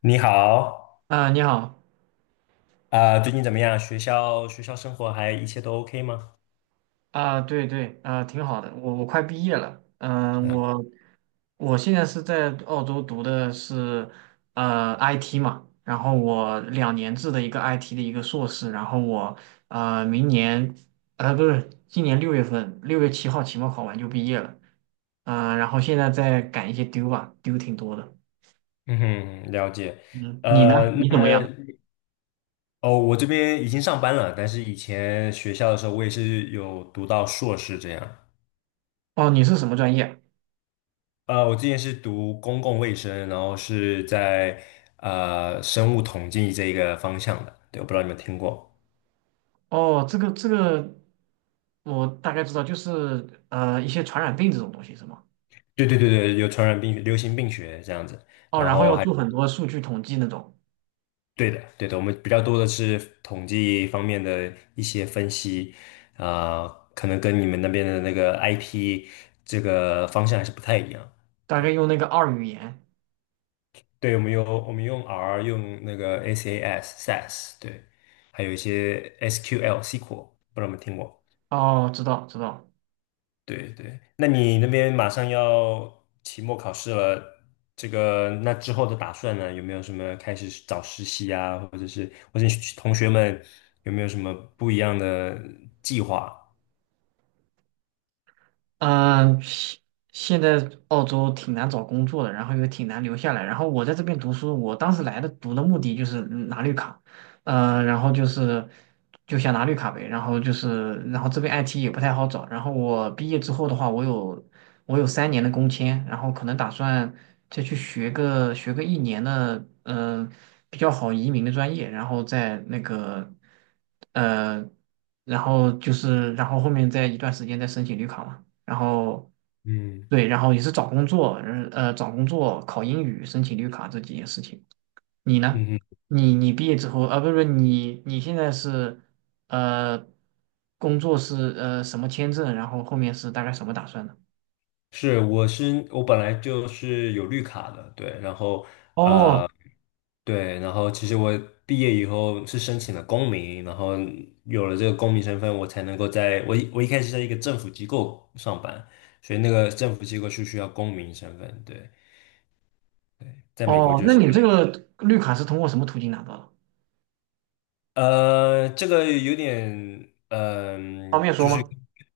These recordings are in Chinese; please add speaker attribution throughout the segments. Speaker 1: 你好，
Speaker 2: 啊，你好
Speaker 1: 啊、最近怎么样？学校生活还一切都 OK 吗？
Speaker 2: 啊，对对啊，挺好的。我快毕业了，
Speaker 1: 是
Speaker 2: 嗯，
Speaker 1: 啊，
Speaker 2: 我现在是在澳洲读的是IT 嘛，然后我两年制的一个 IT 的一个硕士，然后我明年不是今年6月份6月7号期末考完就毕业了，嗯，然后现在在赶一些丢吧，丢挺多的。
Speaker 1: 嗯哼，了解。
Speaker 2: 嗯，你呢？
Speaker 1: 呃，
Speaker 2: 你怎么
Speaker 1: 那
Speaker 2: 样？
Speaker 1: 哦，我这边已经上班了，但是以前学校的时候，我也是有读到硕士这样。
Speaker 2: 哦，你是什么专业？
Speaker 1: 我之前是读公共卫生，然后是在生物统计这一个方向的。对，我不知道你们听过。
Speaker 2: 哦，这个我大概知道，就是一些传染病这种东西是吗？
Speaker 1: 对对对对，有传染病、流行病学这样子，
Speaker 2: 哦，
Speaker 1: 然
Speaker 2: 然后
Speaker 1: 后
Speaker 2: 要
Speaker 1: 还。
Speaker 2: 做很多数据统计那种，
Speaker 1: 对的，对的，我们比较多的是统计方面的一些分析，啊、可能跟你们那边的那个 IP 这个方向还是不太一样。
Speaker 2: 大
Speaker 1: 对，
Speaker 2: 概用那个二语言。
Speaker 1: 对，我们用 R，用那个 SAS，对，还有一些 SQL，不知道你们听过。
Speaker 2: 哦，知道知道。
Speaker 1: 对对，那你那边马上要期末考试了，这个那之后的打算呢？有没有什么开始找实习啊，或者是同学们有没有什么不一样的计划？
Speaker 2: 嗯，在澳洲挺难找工作的，然后又挺难留下来。然后我在这边读书，我当时来的读的目的就是拿绿卡，然后就是就想拿绿卡呗，然后就是，然后这边 IT 也不太好找。然后我毕业之后的话，我有3年的工签，然后可能打算再去学个一年的，嗯、呃比较好移民的专业，然后再那个，呃，然后就是然后后面再一段时间再申请绿卡嘛。然后
Speaker 1: 嗯
Speaker 2: 对，然后也是找工作，找工作、考英语、申请绿卡这几件事情。你呢？
Speaker 1: 嗯，
Speaker 2: 你毕业之后啊，不是不是，你现在是呃，工作是什么签证？然后后面是大概什么打算呢？
Speaker 1: 是，我本来就是有绿卡的，对，然后
Speaker 2: 哦
Speaker 1: 呃，对，然后其实我毕业以后是申请了公民，然后有了这个公民身份，我才能够在我一开始在一个政府机构上班，所以那个政府机构是需要公民身份，对，在美国
Speaker 2: 哦，
Speaker 1: 就
Speaker 2: 那
Speaker 1: 是
Speaker 2: 你这个绿卡是通过什么途径拿到的？
Speaker 1: 这个有点
Speaker 2: 方便说
Speaker 1: 就是
Speaker 2: 吗？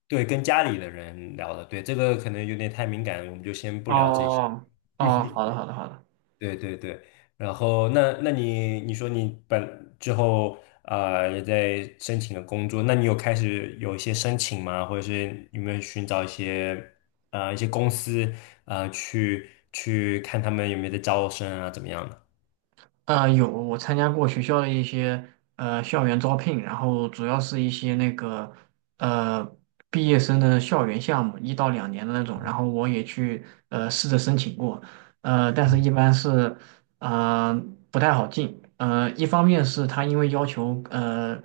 Speaker 1: 对跟家里的人聊的，对，这个可能有点太敏感，我们就先不聊这些。
Speaker 2: 哦哦，好的好的好的。
Speaker 1: 对对对，然后那你说你本之后啊、也在申请了工作，那你有开始有一些申请吗？或者是有没有寻找一些公司啊去看他们有没有在招生啊怎么样的？
Speaker 2: 有我参加过学校的一些校园招聘，然后主要是一些那个呃毕业生的校园项目，1到2年的那种，然后我也去试着申请过，但是
Speaker 1: 嗯
Speaker 2: 一般是呃不太好进，一方面是他因为要求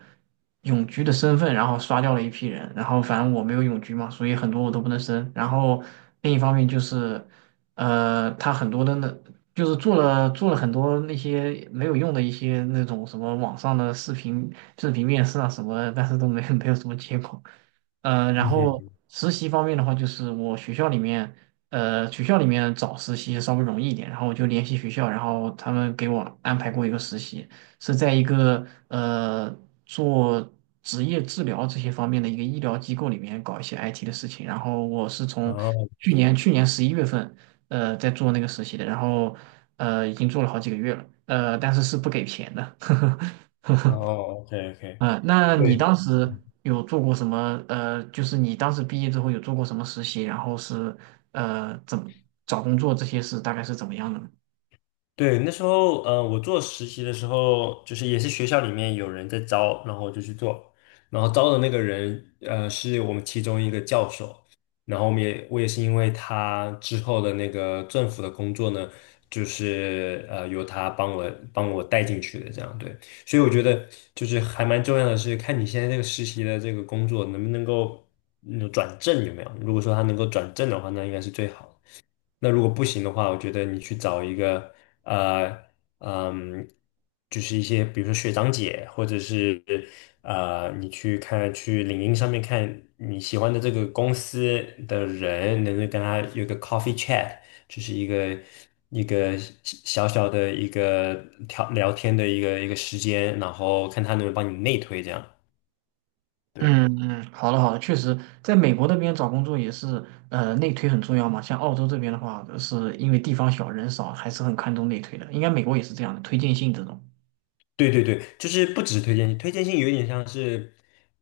Speaker 2: 永居的身份，然后刷掉了一批人，然后反正我没有永居嘛，所以很多我都不能申，然后另一方面就是。他很多的那就是做了很多那些没有用的一些那种什么网上的视频面试啊什么的，但是都没有 没有什么结果。然
Speaker 1: 嗯
Speaker 2: 后
Speaker 1: 哼，
Speaker 2: 实习方面的话，就是我学校里面，学校里面找实习稍微容易一点，然后我就联系学校，然后他们给我安排过一个实习，是在一个做职业治疗这些方面的一个医疗机构里面搞一些 IT 的事情，然后我是从
Speaker 1: 哦
Speaker 2: 去年11月份。在做那个实习的，然后已经做了好几个月了，但是是不给钱的，
Speaker 1: 哦，OK OK。
Speaker 2: 啊、那你当时有做过什么？就是你当时毕业之后有做过什么实习？然后是怎么找工作这些事大概是怎么样的呢？
Speaker 1: 对，那时候，我做实习的时候，就是也是学校里面有人在招，然后我就去做，然后招的那个人，是我们其中一个教授，然后我也是因为他之后的那个政府的工作呢，就是由他帮我带进去的，这样对，所以我觉得就是还蛮重要的是看你现在这个实习的这个工作能不能够转正有没有，如果说他能够转正的话，那应该是最好的。那如果不行的话，我觉得你去找一个呃嗯，就是一些比如说学长姐，或者是你去看去领英上面看你喜欢的这个公司的人，能够跟他有个 coffee chat，就是一个一个小小的一个聊聊天的一个时间，然后看他能不能帮你内推这样。对。
Speaker 2: 嗯嗯，好的好的，确实，在美国那边找工作也是，内推很重要嘛。像澳洲这边的话，是因为地方小人少，还是很看重内推的。应该美国也是这样的，推荐信这种。
Speaker 1: 对对对，就是不只是推荐信，推荐信有一点像是，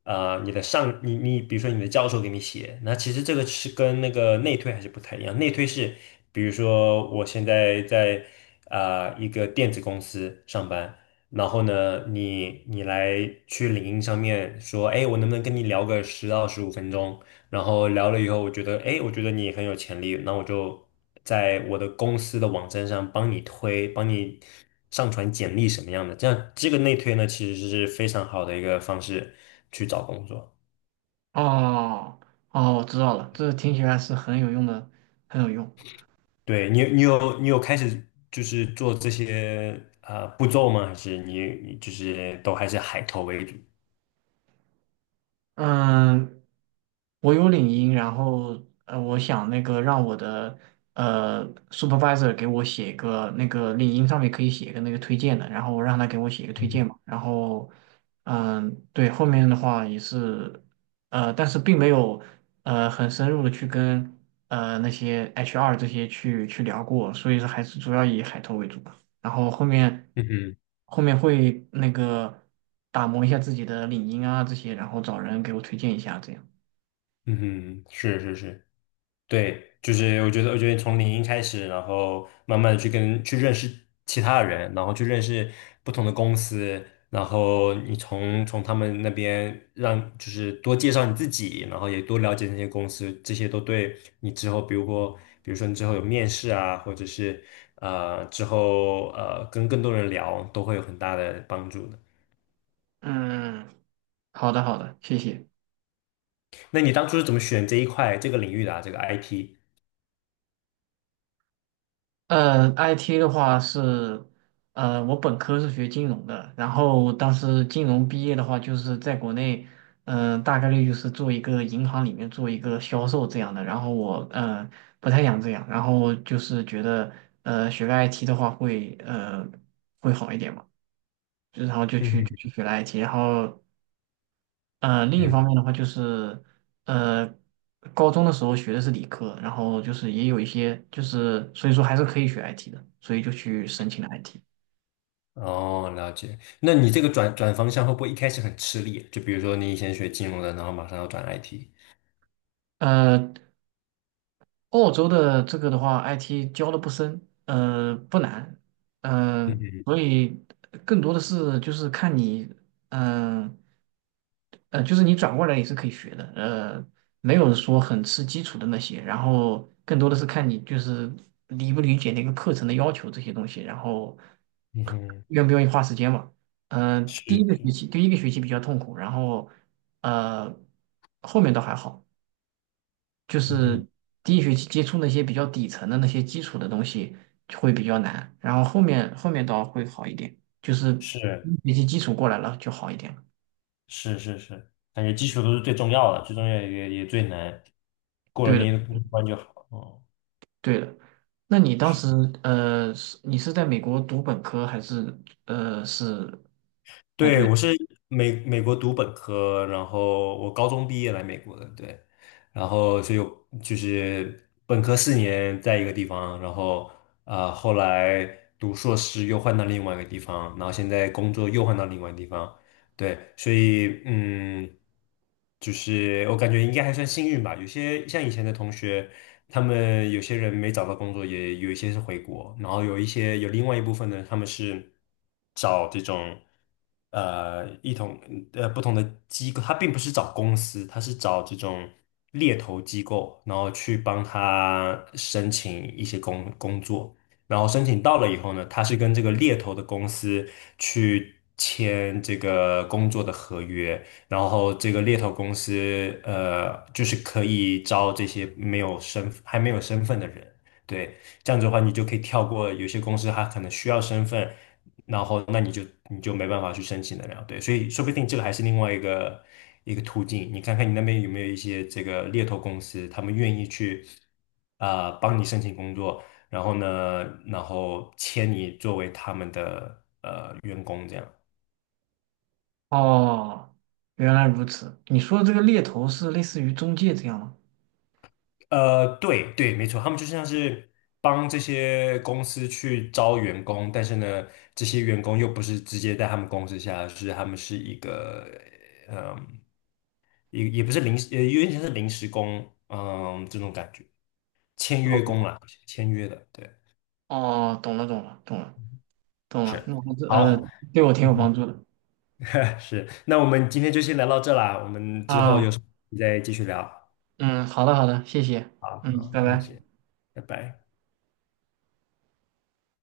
Speaker 1: 啊，你，比如说你的教授给你写，那其实这个是跟那个内推还是不太一样。内推是，比如说我现在在一个电子公司上班，然后呢，你来去领英上面说，哎，我能不能跟你聊个10到15分钟？然后聊了以后，我觉得，哎，我觉得你很有潜力，那我就在我的公司的网站上帮你推，帮你上传简历什么样的，这样这个内推呢，其实是非常好的一个方式去找工作。
Speaker 2: 哦哦，我知道了，这听起来是很有用的，很有用。
Speaker 1: 对，你，你有开始就是做这些啊、步骤吗？还是你就是都还是海投为主？
Speaker 2: 嗯，我有领英，然后我想那个让我的supervisor 给我写一个那个领英上面可以写一个那个推荐的，然后我让他给我写一个推
Speaker 1: 嗯哼，
Speaker 2: 荐嘛。然后嗯，对，后面的话也是，但是并没有很深入的去跟那些 HR 这些去聊过，所以说还是主要以海投为主。然后后面
Speaker 1: 嗯哼，
Speaker 2: 后面会那个打磨一下自己的领英啊这些，然后找人给我推荐一下这样。
Speaker 1: 嗯哼，是是是。对，就是我觉得从零开始，然后慢慢的去认识其他的人，然后去认识不同的公司，然后你从他们那边让就是多介绍你自己，然后也多了解那些公司，这些都对你之后，比如说你之后有面试啊，或者是之后跟更多人聊，都会有很大的帮助的。
Speaker 2: 嗯，好的好的，谢谢。
Speaker 1: 那你当初是怎么选这一块这个领域的啊？这个 IT？
Speaker 2: IT 的话是，我本科是学金融的，然后当时金融毕业的话，就是在国内，大概率就是做一个银行里面做一个销售这样的。然后我，不太想这样，然后就是觉得，学个 IT 的话会，会好一点嘛。就然后就去就
Speaker 1: 嗯
Speaker 2: 去学了 IT，然后另一
Speaker 1: 嗯，
Speaker 2: 方面的话就是呃高中的时候学的是理科，然后就是也有一些就是所以说还是可以学 IT 的，所以就去申请了 IT。
Speaker 1: 哦，了解。那你这个转方向会不会一开始很吃力？就比如说你以前学金融的，然后马上要转 IT。
Speaker 2: 呃，澳洲的这个的话，IT 教的不深，不难，
Speaker 1: 嗯哼
Speaker 2: 所以更多的是就是看你，嗯、就是你转过来也是可以学的，没有说很吃基础的那些，然后更多的是看你就是理不理解那个课程的要求这些东西，然后
Speaker 1: 嗯哼，
Speaker 2: 愿不愿意花时间嘛。第
Speaker 1: 是
Speaker 2: 一个学
Speaker 1: 是，
Speaker 2: 期，第一个学期比较痛苦，然后呃，后面倒还好。就
Speaker 1: 嗯，
Speaker 2: 是第一学期接触那些比较底层的那些基础的东西就会比较难，然后后面倒会好一点，就是第
Speaker 1: 是
Speaker 2: 一学期基础过来了就好一点了。
Speaker 1: 是是是，感觉基础都是最重要的，最重要也最难，过了
Speaker 2: 对
Speaker 1: 那
Speaker 2: 的，
Speaker 1: 一关就好。哦，
Speaker 2: 对的。那你当
Speaker 1: 是。
Speaker 2: 时是你是在美国读本科还是是在读
Speaker 1: 对，
Speaker 2: 研？
Speaker 1: 我是美国读本科，然后我高中毕业来美国的，对，然后所以我就是本科4年在一个地方，然后啊、后来读硕士又换到另外一个地方，然后现在工作又换到另外一个地方，对，所以就是我感觉应该还算幸运吧。有些像以前的同学，他们有些人没找到工作，也有一些是回国，然后有一些有另外一部分呢，他们是找这种呃一同呃不同的机构，他并不是找公司，他是找这种猎头机构，然后去帮他申请一些工作。然后申请到了以后呢，他是跟这个猎头的公司去签这个工作的合约，然后这个猎头公司就是可以招这些没有身份的人，对，这样子的话你就可以跳过有些公司他可能需要身份，然后那你就没办法去申请得了，对，所以说不定这个还是另外一个途径，你看看你那边有没有一些这个猎头公司，他们愿意去啊、帮你申请工作。然后呢，然后签你作为他们的员工这样。
Speaker 2: 哦，原来如此。你说的这个猎头是类似于中介这样吗？
Speaker 1: 对对，没错，他们就像是帮这些公司去招员工，但是呢，这些员工又不是直接在他们公司下，是他们是一个也不是临时，有点像是临时工，这种感觉，签约
Speaker 2: 哦，
Speaker 1: 工啦，签约的，对，
Speaker 2: 哦，懂了，懂了，懂了，懂了。
Speaker 1: 是，
Speaker 2: 那我还是
Speaker 1: 好，
Speaker 2: 对我挺有帮
Speaker 1: 嗯
Speaker 2: 助的
Speaker 1: 哼，是，那我们今天就先聊到这啦，我们之后有
Speaker 2: 啊。
Speaker 1: 什么再继续聊，
Speaker 2: 嗯，好的好的，谢谢，
Speaker 1: 好，
Speaker 2: 嗯，
Speaker 1: 好，
Speaker 2: 拜
Speaker 1: 没
Speaker 2: 拜。
Speaker 1: 事，拜拜。